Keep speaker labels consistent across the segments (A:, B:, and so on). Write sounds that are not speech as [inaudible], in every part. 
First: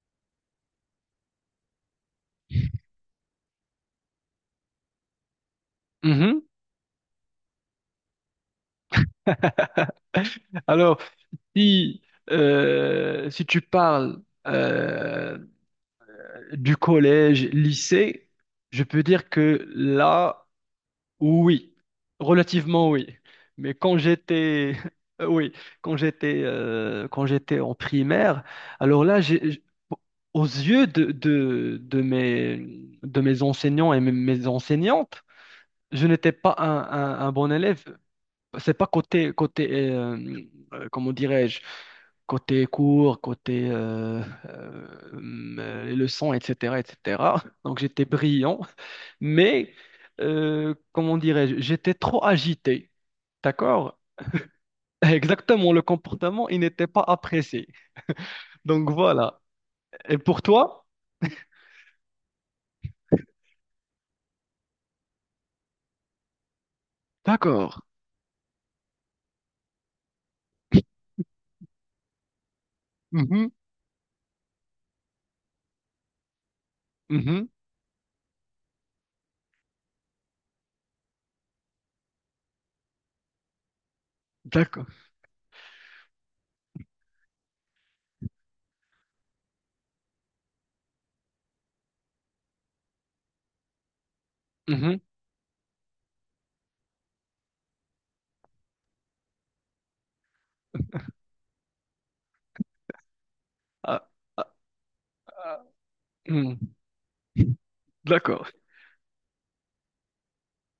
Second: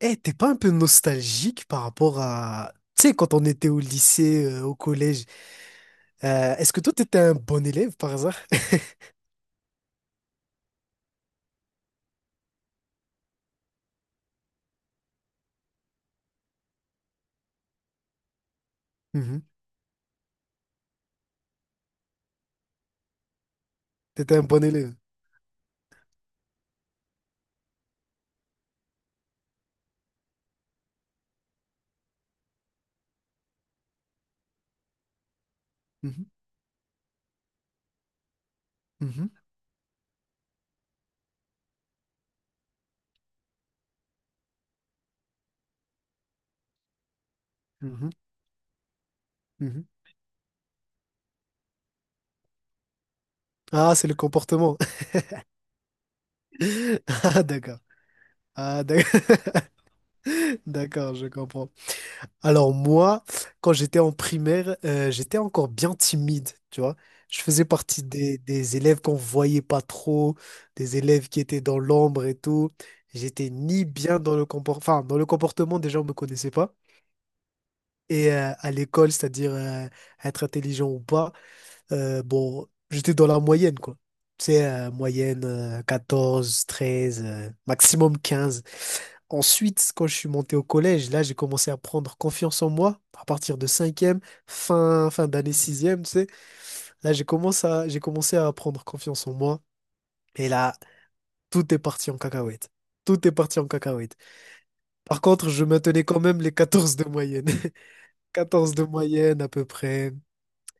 A: Eh, t'es pas un peu nostalgique par rapport à, tu sais, quand on était au lycée, au collège,
B: Mhm.
A: est-ce que toi, t'étais un bon élève par hasard? [laughs]
B: [laughs] Alors, si, si tu parles euh, du collège, lycée, je peux dire
A: Mhm.
B: que là, oui, relativement oui. Mais quand
A: T'étais un bon
B: j'étais,
A: élève.
B: [laughs] oui, quand j'étais en primaire, alors là, aux yeux de mes enseignants et mes enseignantes, je
A: Mhm,
B: n'étais pas un bon élève, c'est pas
A: mhm,
B: côté comment dirais-je, côté cours, côté les leçons, etc., etc. [laughs] Donc j'étais
A: mhm,
B: brillant, mais
A: mhm.
B: comment dirais-je, j'étais trop agité.
A: Ah,
B: D'accord?
A: c'est le comportement.
B: [laughs] Exactement, le comportement, il n'était pas
A: [laughs] Ah,
B: apprécié.
A: d'accord. Ah,
B: Donc
A: d'ac-
B: voilà. Et pour
A: [laughs]
B: toi?
A: d'accord, je comprends. Alors moi, quand j'étais en primaire, j'étais encore bien timide, tu vois. Je faisais
B: D'accord.
A: partie des élèves qu'on voyait pas trop, des élèves qui étaient dans l'ombre et tout.
B: Mhm,
A: J'étais ni bien dans le comportement, enfin, dans le comportement, déjà, on me connaissait pas.
B: mhm.
A: Et à l'école, c'est-à-dire être intelligent ou pas, bon, j'étais dans la moyenne, quoi. Tu sais,
B: D'accord.
A: moyenne 14, 13, maximum 15. Ensuite, quand je suis monté au collège, là, j'ai commencé à prendre confiance en moi à partir de cinquième,
B: Mhm.
A: fin d'année sixième, tu sais. Là, j'ai commencé à prendre confiance en moi. Et là, tout est parti en cacahuète. Tout est parti en
B: Ah,
A: cacahuète.
B: ah,
A: Par contre, je
B: ah.
A: maintenais quand même les
B: Hmm.
A: 14 de moyenne. [laughs]
B: D'accord.
A: 14 de moyenne à peu près.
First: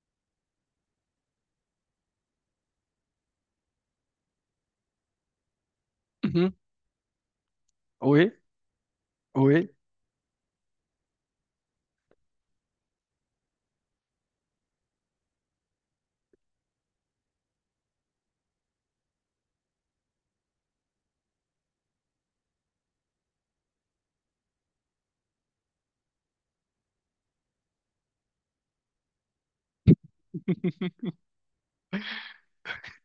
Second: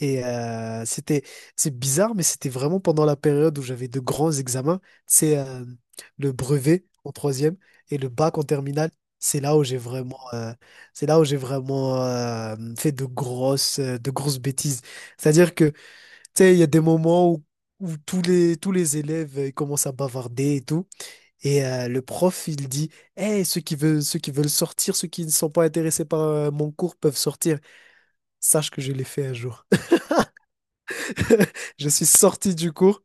A: Et c'est bizarre, mais c'était vraiment pendant la période où j'avais de grands examens. C'est le
B: Mhm.
A: brevet en troisième et le
B: Oui,
A: bac en terminale. C'est là où
B: oui.
A: j'ai vraiment, euh, c'est là où j'ai vraiment fait de grosses bêtises. C'est-à-dire que, tu sais, il y a des moments où tous les élèves ils commencent à bavarder et tout. Et le prof, il dit, hey, ceux qui veulent sortir, ceux qui ne sont pas intéressés par mon cours peuvent sortir. Sache que je l'ai fait un jour. [laughs] Je suis sorti du cours.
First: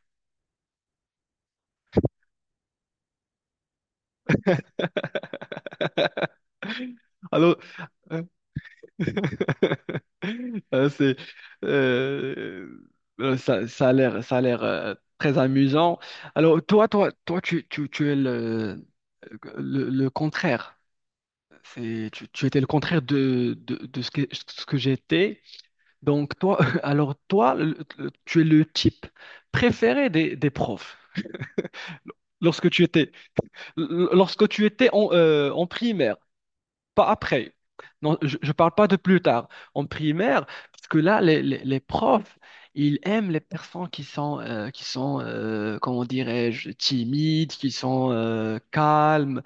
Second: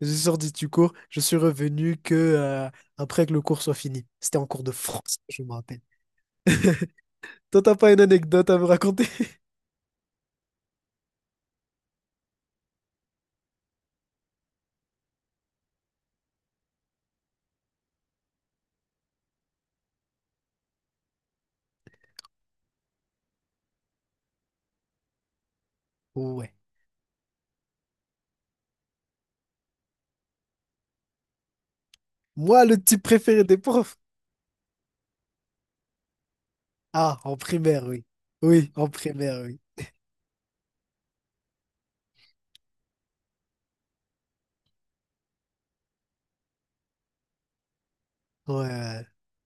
A: Je suis sorti du cours. Je suis revenu que après que le cours soit fini. C'était en cours de France, je me rappelle.
B: [laughs]
A: [laughs]
B: Alors,
A: Toi, t'as pas une
B: euh,
A: anecdote à me raconter?
B: [laughs] euh, c'est, euh, ça a l'air très amusant. Alors, toi, tu es le contraire. Tu étais le contraire de ce que j'étais. Donc,
A: Ouais.
B: toi, [laughs] alors, toi, tu es le type préféré des profs.
A: Moi,
B: Lorsque
A: le
B: tu
A: type
B: étais,
A: préféré des profs.
B: lorsque tu étais en primaire. Pas
A: Ah, en
B: après.
A: primaire, oui.
B: Non, je ne
A: Oui,
B: parle pas
A: en
B: de plus
A: primaire,
B: tard,
A: oui.
B: en primaire, parce que là, les profs, ils aiment les personnes qui sont comment dirais-je, timides, qui sont
A: Ouais, ouais.
B: calmes,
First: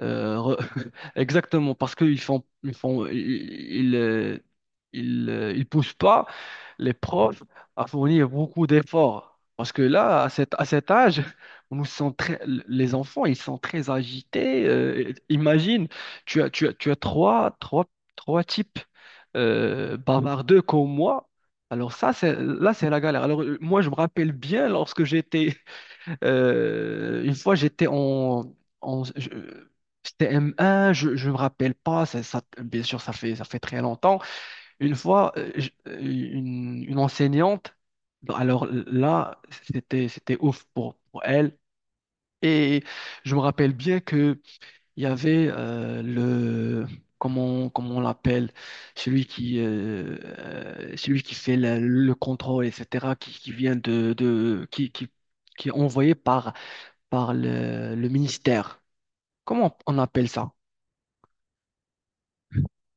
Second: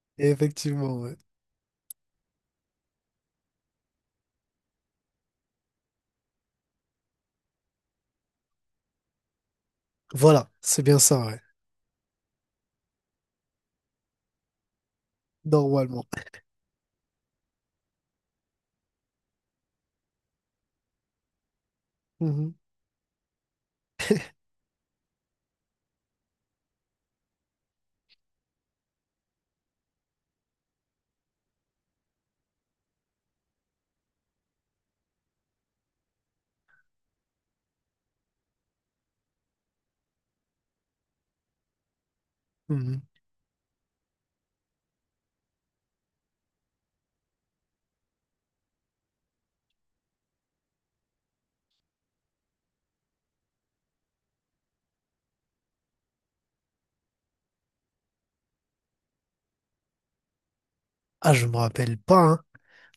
B: euh, re-
A: Effectivement,
B: [laughs]
A: ouais.
B: exactement, parce qu'ils font, ils poussent pas les profs à fournir beaucoup d'efforts. Parce que là,
A: Voilà,
B: à
A: c'est
B: cet
A: bien
B: âge,
A: ça, ouais.
B: on nous sent très- les enfants, ils sont très agités. Imagine,
A: Normalement.
B: tu as trois types bavardeux comme moi. Alors ça,
A: Mhm,
B: là, c'est la galère. Alors moi, je me rappelle bien [laughs] une fois, j'étais en je- c'était M1. Je ne me rappelle pas, bien sûr, ça fait très longtemps. Une fois, une enseignante, bah, alors là, c'était ouf pour elle. Et
A: mhm.
B: je me rappelle bien, il y avait le, comment on l'appelle, celui qui fait le contrôle, etc., qui vient qui est envoyé par le ministère. Comment on appelle ça?
A: Ah, je me rappelle pas, hein.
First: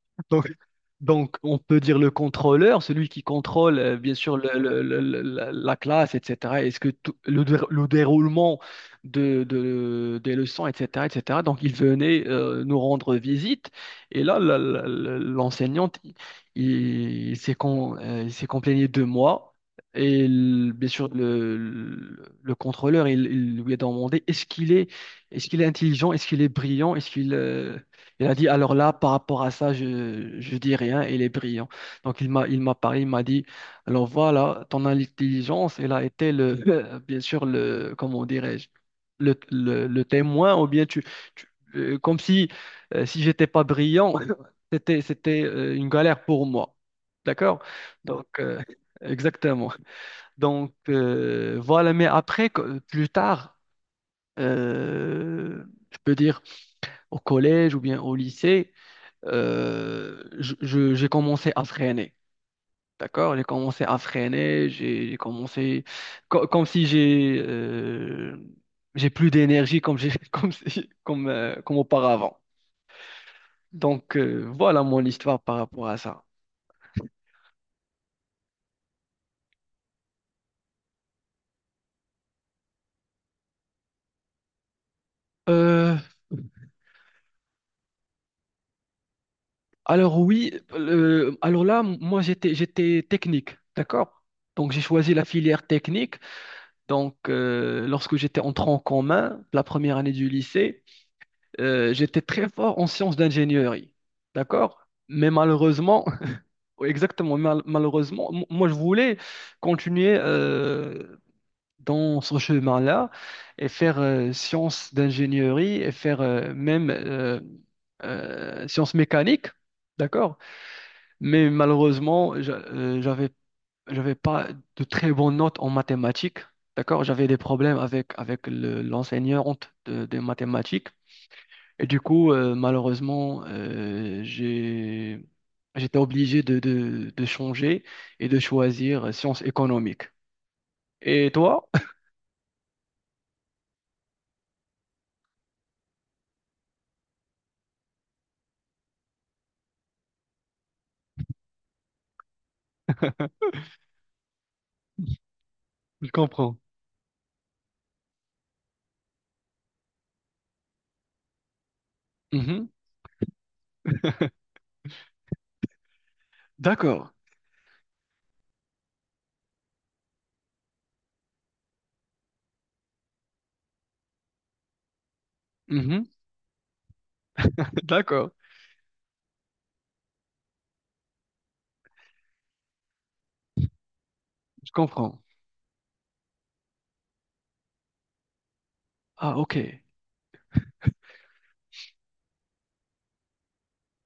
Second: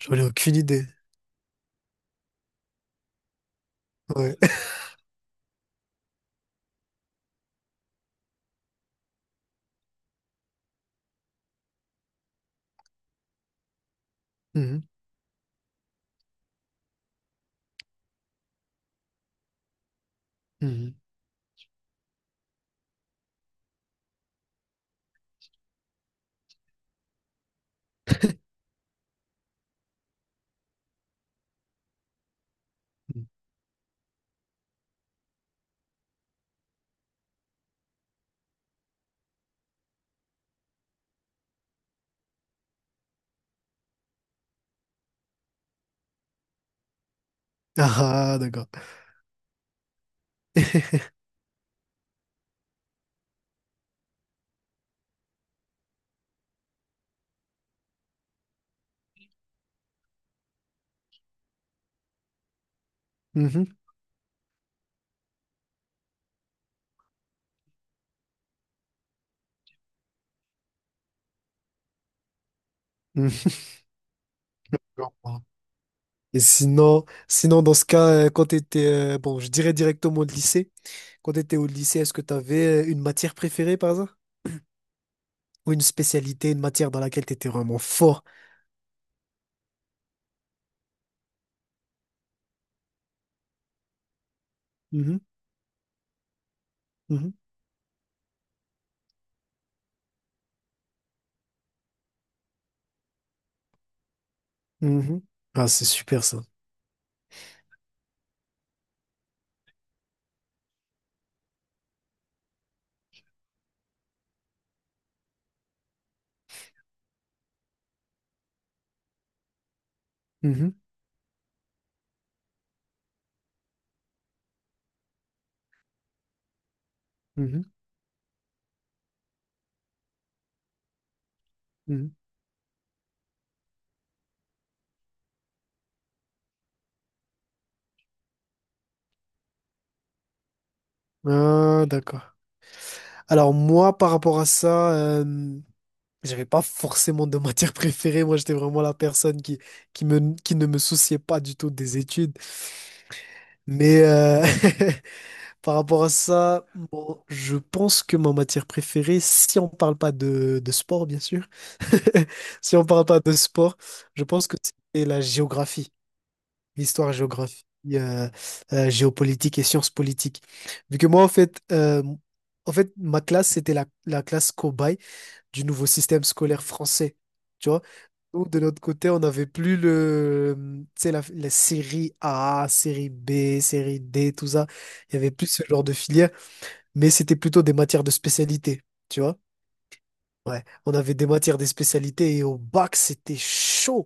A: J'en ai
B: Donc,
A: aucune idée.
B: donc, on peut dire le contrôleur, celui qui contrôle, bien sûr,
A: Ouais. [laughs]
B: la classe, etc. Est-ce que tout- le, dé- Le déroulement des leçons, etc., etc. Donc, il venait nous rendre visite. Et là,
A: Mhm,
B: l'enseignante, il s'est complaigné de moi. Et bien
A: mhm.
B: sûr, le contrôleur, il lui a demandé, est-ce qu'il est intelligent, est-ce qu'il est brillant, est-ce qu'il... Il a dit, alors là, par rapport à ça, je dis rien, il est brillant. Donc, il m'a parlé, il m'a dit, alors voilà, ton intelligence, elle a été [laughs] bien sûr, comment dirais-je, le témoin, ou bien tu- comme si, si j'étais pas brillant, [laughs] c'était une galère pour moi. D'accord? Donc,
A: Ah, [laughs] ah, d'accord.
B: exactement. Donc, voilà, mais après, plus tard, euh, je peux dire au collège ou bien au lycée, j'ai commencé à freiner. D'accord? J'ai
A: Mhm,
B: commencé à freiner, j'ai commencé comme si j'ai plus d'énergie comme j'ai [laughs] comme si- comme comme auparavant. Donc voilà mon histoire
A: mhm.
B: par rapport à ça.
A: Et sinon dans ce cas, quand tu étais, bon, je dirais directement au lycée, quand tu étais au lycée, est-ce que tu avais une matière préférée par hasard? Ou une
B: Euh,
A: spécialité, une matière dans laquelle tu étais vraiment fort?
B: alors oui, alors là, moi j'étais technique, d'accord? Donc j'ai choisi
A: Mhm,
B: la filière technique. Donc
A: mhm,
B: lorsque j'étais en tronc commun, la première année du lycée, j'étais très fort en sciences d'ingénierie, d'accord?
A: mhm.
B: Mais
A: Ah, c'est
B: malheureusement,
A: super ça.
B: [laughs] exactement, malheureusement, moi je voulais continuer dans ce chemin-là et faire sciences d'ingénierie et faire même sciences mécaniques, d'accord?
A: Mhm,
B: Mais malheureusement, j'avais pas de très bonnes notes en mathématiques, d'accord? J'avais des
A: mhm,
B: problèmes avec l'enseignante des mathématiques. Et du coup, malheureusement, j'étais obligé de changer et de choisir sciences économiques. Et
A: mhm.
B: toi?
A: Ah, d'accord. Alors moi, par rapport à ça, j'avais pas forcément de [laughs] matière préférée. Moi, j'étais vraiment la personne qui ne me souciait pas du tout des études.
B: [laughs]
A: Mais, [laughs] par rapport
B: Je
A: à
B: comprends.
A: ça, bon, je pense que ma matière préférée, si on parle pas de sport, bien sûr, [laughs]
B: Mhm.
A: si on parle pas de sport, je pense que c'est la géographie,
B: D'accord.
A: l'histoire géographie, euh, géopolitique et sciences politiques. Vu que moi, en fait, ma classe, c'était la classe cobaye du nouveau
B: Mhm.
A: système scolaire français. Tu vois?
B: [laughs] D'accord.
A: Nous, de notre côté, on n'avait plus tu sais, la série A, série B, série D, tout ça.
B: Je
A: Il
B: comprends.
A: n'y avait plus ce genre de filière mais c'était plutôt des matières de spécialité, tu
B: Ah,
A: vois?
B: ok.
A: Ouais, on avait des matières des spécialités et au bac, c'était chaud.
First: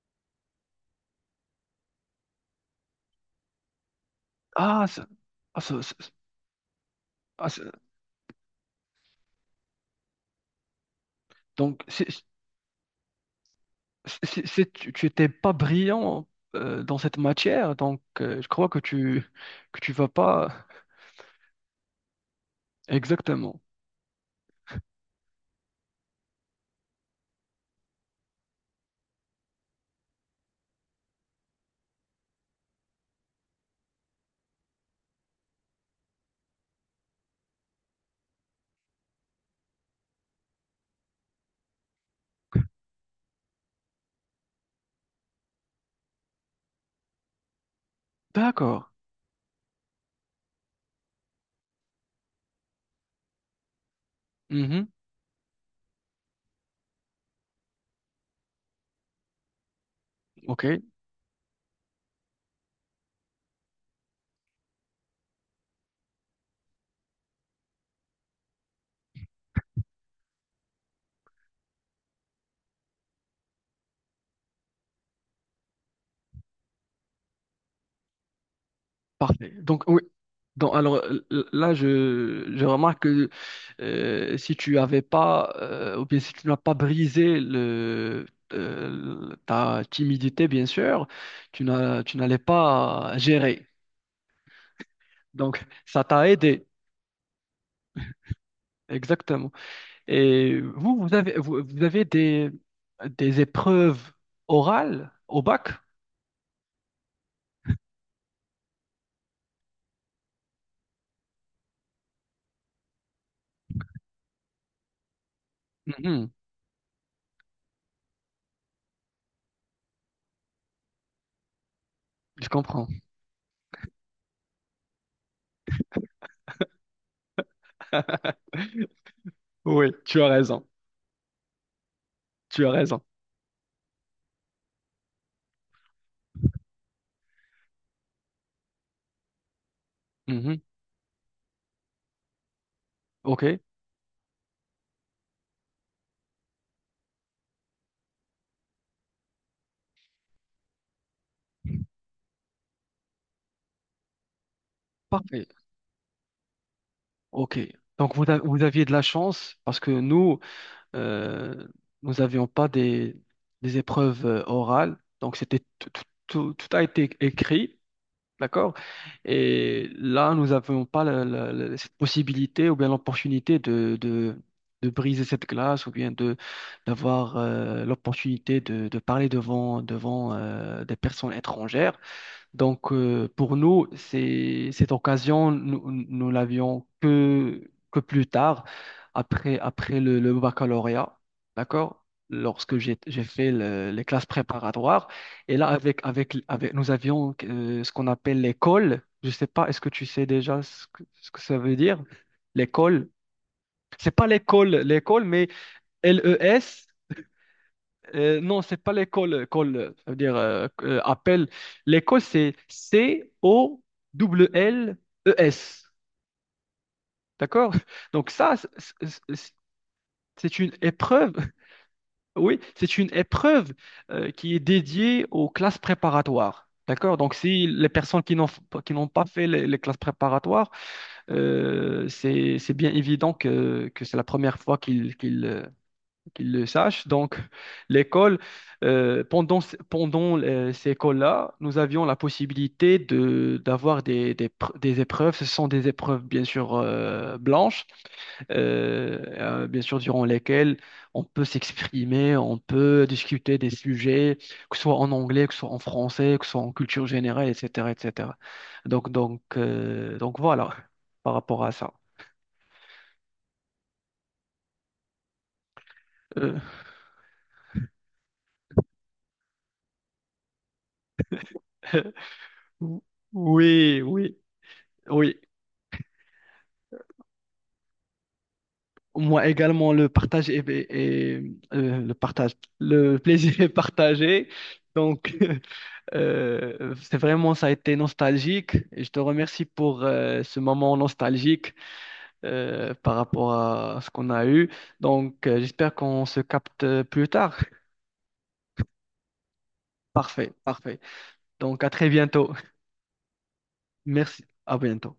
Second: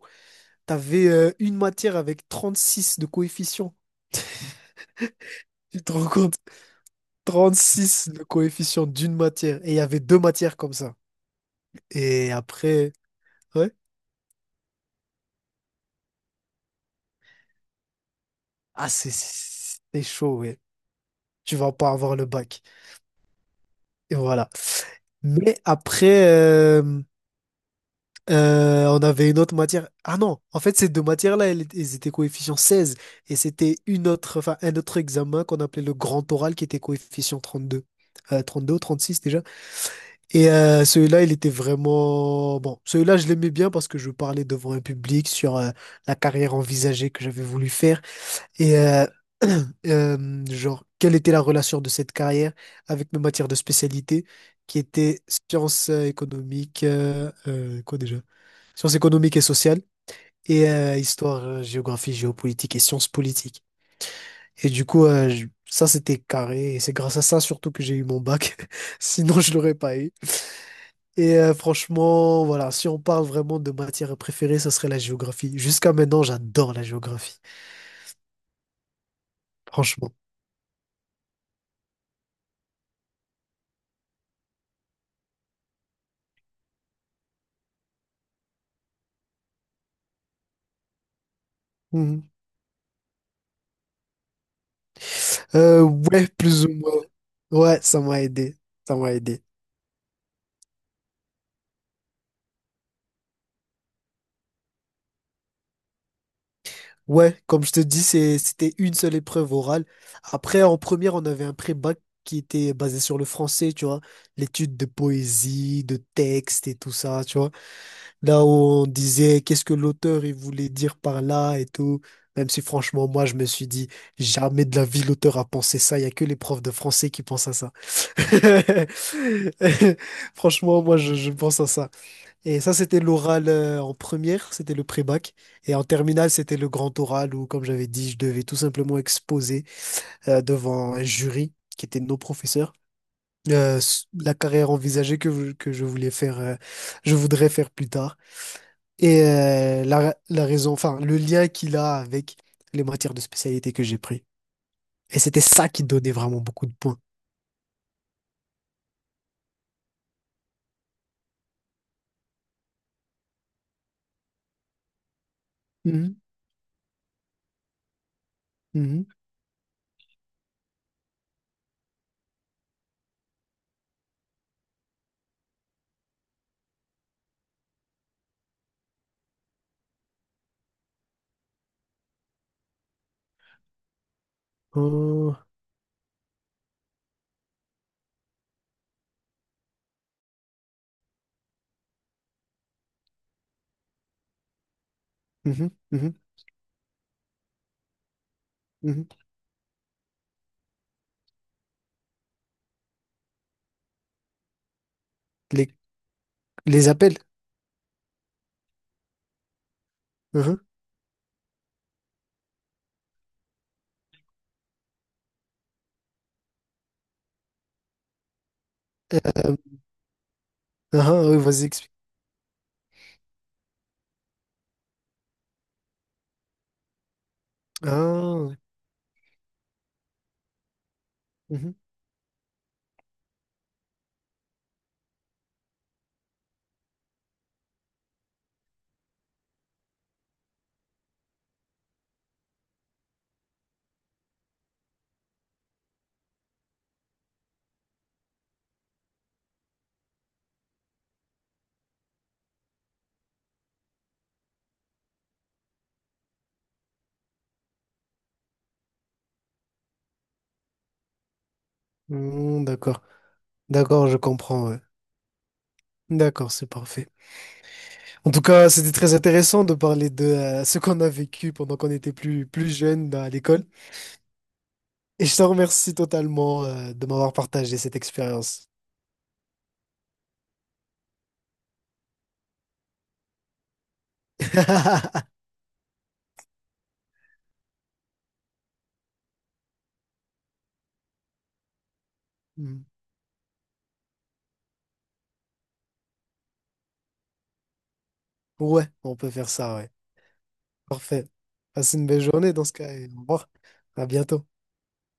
A: T'avais une matière avec 36 de coefficient.
B: Ah, ça- ah,
A: Tu
B: ça-
A: te
B: ça-
A: rends compte?
B: ah,
A: trente
B: ça-
A: six de coefficient d'une matière. Et il y avait deux matières comme ça.
B: donc,
A: Et après, ouais.
B: tu étais pas brillant dans cette matière, donc je crois que
A: Ah, c'est
B: tu
A: c'est
B: vas
A: chaud, ouais.
B: pas.
A: Tu vas pas avoir le bac.
B: Exactement.
A: Et voilà. Mais après, on avait une autre matière. Ah non, en fait, ces deux matières-là, elles étaient coefficient 16. Et c'était enfin, un autre examen qu'on appelait le grand oral qui était coefficient 32. Deux ou 36 déjà. Et celui-là, il était vraiment. Bon, celui-là, je l'aimais bien parce que je parlais devant un public sur la carrière envisagée que j'avais voulu faire. Et
B: D'accord.
A: [clears throat] genre, quelle était la relation de cette carrière avec mes matières de spécialité qui
B: Mhm.
A: étaient sciences économiques. Quoi déjà? Sciences économiques et sociales,
B: Ok.
A: et histoire, géographie, géopolitique et sciences politiques. Et du coup, ça, c'était carré. Et c'est grâce à ça surtout que j'ai eu mon bac. [laughs] Sinon, je l'aurais pas eu. Et franchement, voilà, si on parle vraiment de matière préférée, ça serait la géographie. Jusqu'à maintenant, j'adore la géographie,
B: Parfait. Donc, oui.
A: franchement.
B: Donc, là, je remarque que si tu avais pas, ou bien si tu n'as pas brisé ta timidité, bien sûr, tu
A: Mhm.
B: n'allais pas gérer. Donc, ça
A: Ouais,
B: t'a
A: plus
B: aidé.
A: ou moins. Ouais, ça m'a aidé. Ça m'a aidé.
B: Exactement. Et vous avez des épreuves orales au bac?
A: Ouais, comme je te dis, c'était une seule épreuve orale. Après, en première, on avait un pré-bac qui était basé sur le français, tu vois, l'étude de poésie, de
B: Mhm.
A: texte et tout ça, tu vois. Là où on disait qu'est-ce que l'auteur il voulait dire par là et tout.
B: Je
A: Même si
B: comprends.
A: franchement, moi, je me suis dit, jamais de la vie l'auteur a pensé ça. Il y a que les profs de français qui pensent à ça.
B: [laughs] Oui,
A: [laughs]
B: tu as raison.
A: Franchement, moi, je pense à ça. Et
B: Tu as
A: ça, c'était
B: raison.
A: l'oral en première, c'était le pré-bac. Et en terminale, c'était le grand oral où, comme j'avais dit, je devais tout simplement exposer
B: Mhm.
A: devant un jury qui était nos professeurs
B: OK.
A: la carrière envisagée que je voulais faire, je voudrais faire plus tard. Et la raison, enfin, le lien qu'il a avec les matières de spécialité que j'ai pris. Et c'était
B: Parfait.
A: ça qui donnait vraiment beaucoup de points.
B: Ok. Donc vous, vous aviez de la chance parce que nous, euh, nous n'avions pas des épreuves orales. Donc c'était
A: Mhm,
B: tout a été écrit, d'accord?
A: mhm,
B: Et là, nous n'avions pas cette possibilité ou bien l'opportunité de briser cette glace ou bien de d'avoir l'opportunité de parler devant des personnes étrangères. Donc, pour nous, cette
A: oh,
B: occasion, nous l'avions que plus tard, après le baccalauréat, d'accord? Lorsque j'ai fait les classes préparatoires. Et là,
A: mhm, mhm,
B: nous avions ce qu'on appelle l'école.
A: mhm.
B: Je ne sais pas, est-ce que tu sais déjà ce que ça veut dire? L'école. C'est pas l'école, l'école, mais
A: Les,
B: LES.
A: les appels.
B: Non, c'est pas l'école, call, ça veut dire
A: Mhm.
B: appel. L'école, c'est Colles. D'accord? Donc ça, c'est-
A: Euh,
B: c'est une
A: ah, ah,
B: épreuve,
A: oui,
B: [laughs]
A: vas-y.
B: oui, c'est une épreuve qui est dédiée aux classes préparatoires. D'accord? Donc si les personnes
A: Ah,
B: qui n'ont pas fait les classes préparatoires,
A: mhm.
B: c'est bien évident que c'est la première fois qu'ils le sachent. Donc, l'école, pendant ces écoles-là, nous avions la possibilité d'avoir des épreuves. Ce sont des épreuves, bien sûr, blanches, euh, bien sûr, durant lesquelles on peut s'exprimer, on peut discuter des sujets, que ce soit en anglais, que ce soit en français, que ce soit en culture générale, etc., etc. Donc voilà, par rapport à ça.
A: Mm, d'accord. D'accord, je comprends, ouais. D'accord,
B: Euh,
A: c'est parfait. En tout cas, c'était très intéressant de parler de ce qu'on a vécu pendant qu'on était
B: [laughs]
A: plus jeune à l'école.
B: oui, oui,
A: Et je
B: oui.
A: te remercie totalement de m'avoir partagé cette expérience.
B: Moi également, le partage est, est- est- le partage, le [laughs] plaisir est partagé. Donc,
A: [laughs]
B: [laughs] c'est vraiment, ça a été nostalgique. Et je te remercie pour ce moment nostalgique,
A: Mm.
B: par rapport à ce qu'on a eu. Donc, j'espère qu'on se capte plus tard.
A: Ouais, on peut faire ça, ouais.
B: Parfait, parfait.
A: Parfait.
B: Donc, à
A: Passe une
B: très
A: belle
B: bientôt.
A: journée dans ce cas et au revoir. À
B: Merci.
A: bientôt.
B: À bientôt.